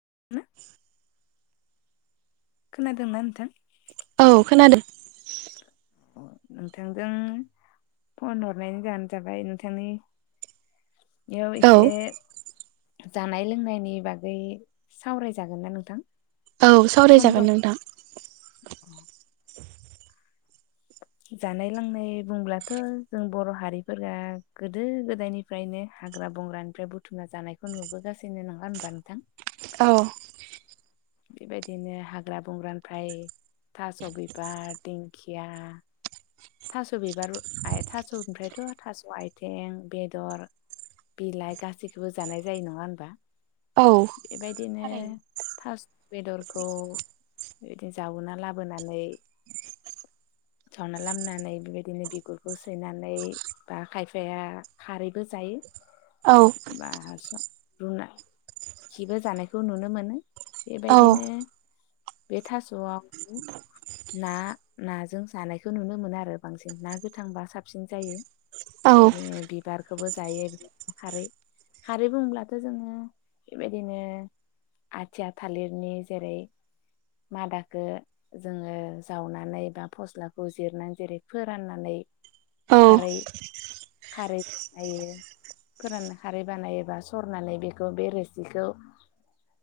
[unintelligible] खोनादोंना नोंथां खोनादो नोंथांजों फन हरनायनि जाहोन जाबाय नोंथांनि नियाव औ एसे जानाय लोंनायनि बागै सावरायजागोन ना नोंथां औ सम सावरायजागोन दं नोंथां जानाय लोंनाय बुंब्लाथ जों बर हारिफोरा गोदो गोदायनिफ्रायनो हाग्रा बंग्रानिफ्राय बुथुमना जानायखौ नुबोगासिनो नङा होमबा नोंथां औ बेबायदिनो हाग्रा बंग्रानिफ्राय थास बिबार दिंखिया थासबिबार [unintelligible] थास आयथें बेदर बिलाइ गासिखोबो जानाय जायो नङा होमबा औ बेबायदिनो थारैनो थास बेदरखौ बिदि जावना लाबोनानै [unintelligible] [unintelligible] बेबायदिनो बिगुरखौ सैनानै बा खायफाया खारैबो जायो औ बा [unintelligible] रुना [unintelligible] जानायखौ नुनो मोनो औ बेबायदिनो बे थासआ ना नाजों जानाय खौ नुनो मोनो आरो बांसिन ना गोथांबा साबसिन जायो औ बेबायदिनो बिबारखौबो जायो खारै-खारै बुंब्लाथ जोङो बेबायदिनो आथिया थालिरनि जेरै मादाखो जोङो जावनानै बा फस्ला खौ जिरनानै जेरै फोराननानै औ खारै-खारै बानायो फोरानना खारै बानायो बा सरनानै बेखौ बे रोसिखौ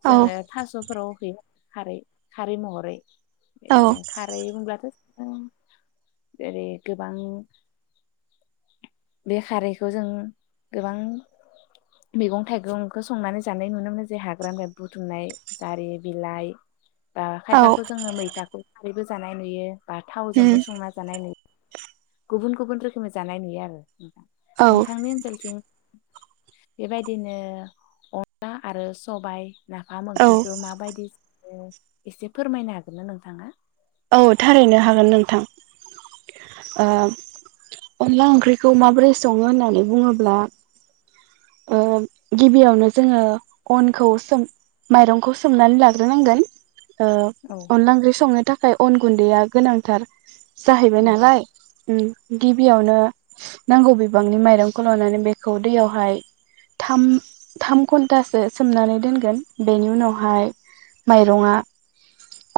जोङो औ थासफोराव होयो खारै-खारै महरै औ बिदिनो खारै होनब्लाथ जेरै गोबां बे खारैखौ जों गोबां मैगं थाइगंखो संनानै जानाय नुनो मोनो [unintelligible] हाग्रानिफ्राय बुथुमनाय जारि बिलाइ बा औ खायफाखौ जोङो मैथाखौ खारैबो जानाय नुयो बा उम [unintelligible] संना जानाय नुयो गुबुन गुबुन रोखोमै जानाय नुयो आरो औ नोंथांनि ओनसोलथिं बेबायदिनो अनला आरो सबाय नाफाम औ ओंख्रिखौ औ माबायदि [unintelligible] एसे फोरमायनो हागोन ना नोंथाङा औ थारैनो हागोन नोंथां ओ अनला ओंख्रिखौ माबोरै सङो होननानै बुङोब्ला ओ गिबियावनो जोङो अनखौ सोम माइरंखौ सोमनानै लाग्रोनांगोन ओ औ अनला ओंख्रि संनो थाखाय अन गुन्दैआ गोनांथार जाहैबाय नंगौ नालाय उम गिबियावनो नांगौ बिबांनि माइरंखौ लानानै बेखौ दैयावहाय थाम थाम घन्टासो सोमनानै दोनगोन बेनि उनावहाय माइरं आ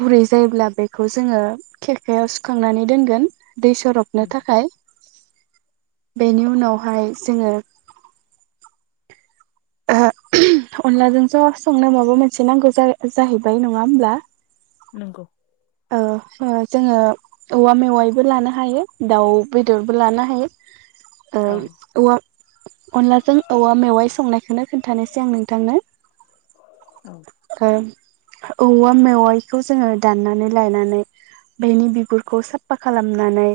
गुरै जायोब्ला बेखौ जोङो खेरखायाव सुखांनानै दोनगोन दै सरबनो नंगौ थाखाय बेनि उनावहाय जोङो अनलाजों ज संनो माबा मोनसे नांगौ जा-जाहैबाय नङा होमब्ला नंगौ ओ [unintelligible] औवा मेवाइबो लानो हायो दाउ बेदरबो लानो हायो औ ओम औवा अनलाजों औवा मेवाइ संनायखौनो खिन्थानोसै आं नोंथांनो। औ ओं औवा मेवाइखौ जोङो दाननानै लायनानै बेनि बिगुरखौ साफा खालामनानै।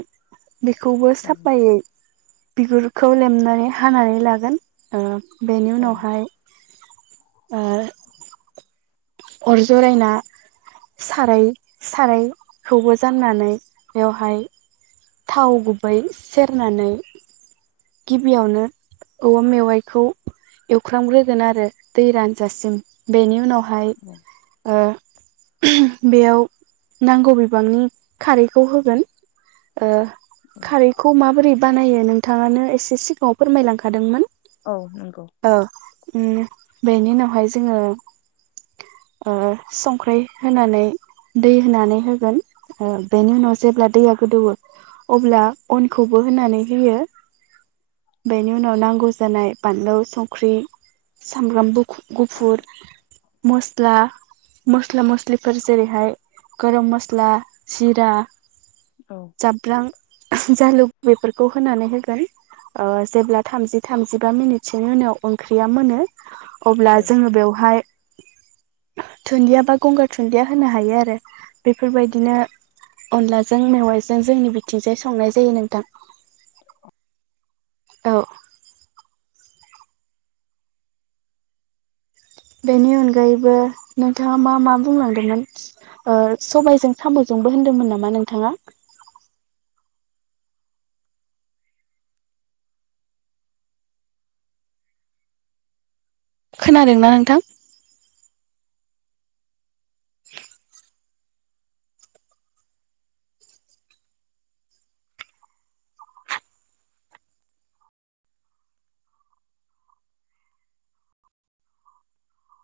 बेखौबो औ साफायै। बिगुरखौ लेमनानै हानानै लागोन बेनि औ उनावहाय ओ अर जरायना साराय सारायखौबो जाननानै बेवहाय थाव गुबै सेरनानै गिबियावनो औवा मेवाइखौ एवख्रामग्रोगोन आरो दै रानजासिम बेनि उनावहाय ओमफ्राय औ ओ बेयाव नांगौ बिबांनि खारैखौ होगोन। ओ खारैखौ माबोरै बानायो नोंथाङानो एसे सिगाङाव फोरमायलांखादोंमोन। औ नंगौ, औ उम बेनि उनावहाय जोङो ओ संख्रि होनानै दै होनानै होगोन बेनि उनाव जेब्ला दैया गोदौवो अब्ला अनखौबो होनानै होयो बेनि उनाव नांगौ जानाय बानलु संख्रि सामब्राम गुफुर मस्ला-मस्ला मस्लिफोर जेरैहाय गरम मस्ला जिरा औ जाब्रां जालुक बेफोरखौ होनानै होगोन ओ जेब्ला थामजि थामजिबा मिनिटसोनि उनाव ओंख्रिया मोनो। अब्ला औ जोङो बेवहाय दुनन्दिया बा गंगार दुनन्दिया होनो हायो आरो। बेफोरबायदिनो नंगौ अनलाजों मेवाइजों जोंनि बिथिंजाय संनाय जायो नोंथां। औ बेनि अनगायैबो नोंथाङा मा मा बुंलांदोंमोन ओ सबायजों साम'जोंबो होनदोंमोन नामा नोंथाङा? खोनादोंना नोंथां?